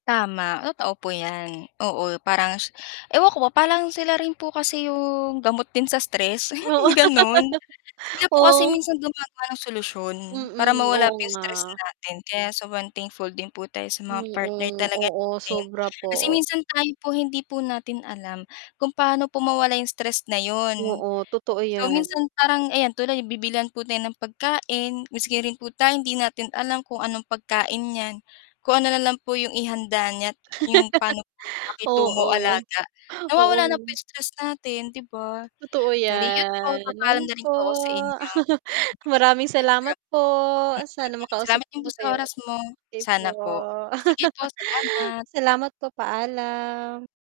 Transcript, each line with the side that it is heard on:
left: Tama, totoo po 'yan. Oo, parang ewan ko ba. Parang sila rin po kasi 'yong gamot din sa stress,
right: Oo.
left: gano'n. Sila po kasi
right: Oo.
left: minsan gumagawa sila ng solusyon para
right: Mm,
left: mawala
right: oo
left: po 'yong
right: nga.
left: stress natin. Kaya, sobrang thankful din po tayo sa mga
right: Mm,
left: partner talaga
right: oo,
left: natin.
right: Sobra
left: Kasi
right: po.
left: minsan tayo po hindi po natin alam kung paano po mawala 'yong stress na 'yon.
right: Oo, totoo
left: So,
right: 'yan.
left: minsan parang ayan tuloy bibilihan po tayo ng pagkain maski rin po tayong hindi natin alam kung anong pagkain 'yan. Kung ano na lang po 'yong ihanda niya 'yong pa'no po 'yong pakitungo,
right: Oo,
left: alaga, nawawala ng po
right: oo.
left: stress 'yong natin, 'di ba?
right: Totoo
left: [unintelligible] po
right: 'yan,
left: papaalam
right: ayun
left: na rin
right: po.
left: po ako sa inyo.
right: Maraming
left: [unintelligible]
right: salamat
left: Grab
right: po. Sana
left: mm.
right: makausap
left: Salamat
right: ko
left: din po
right: ho
left: sa
right: kayo
left: oras
right: ulit.
left: mo.
right: Okey po,
left: Sana po. Sige po, salamat.
right: salamat po, paalam.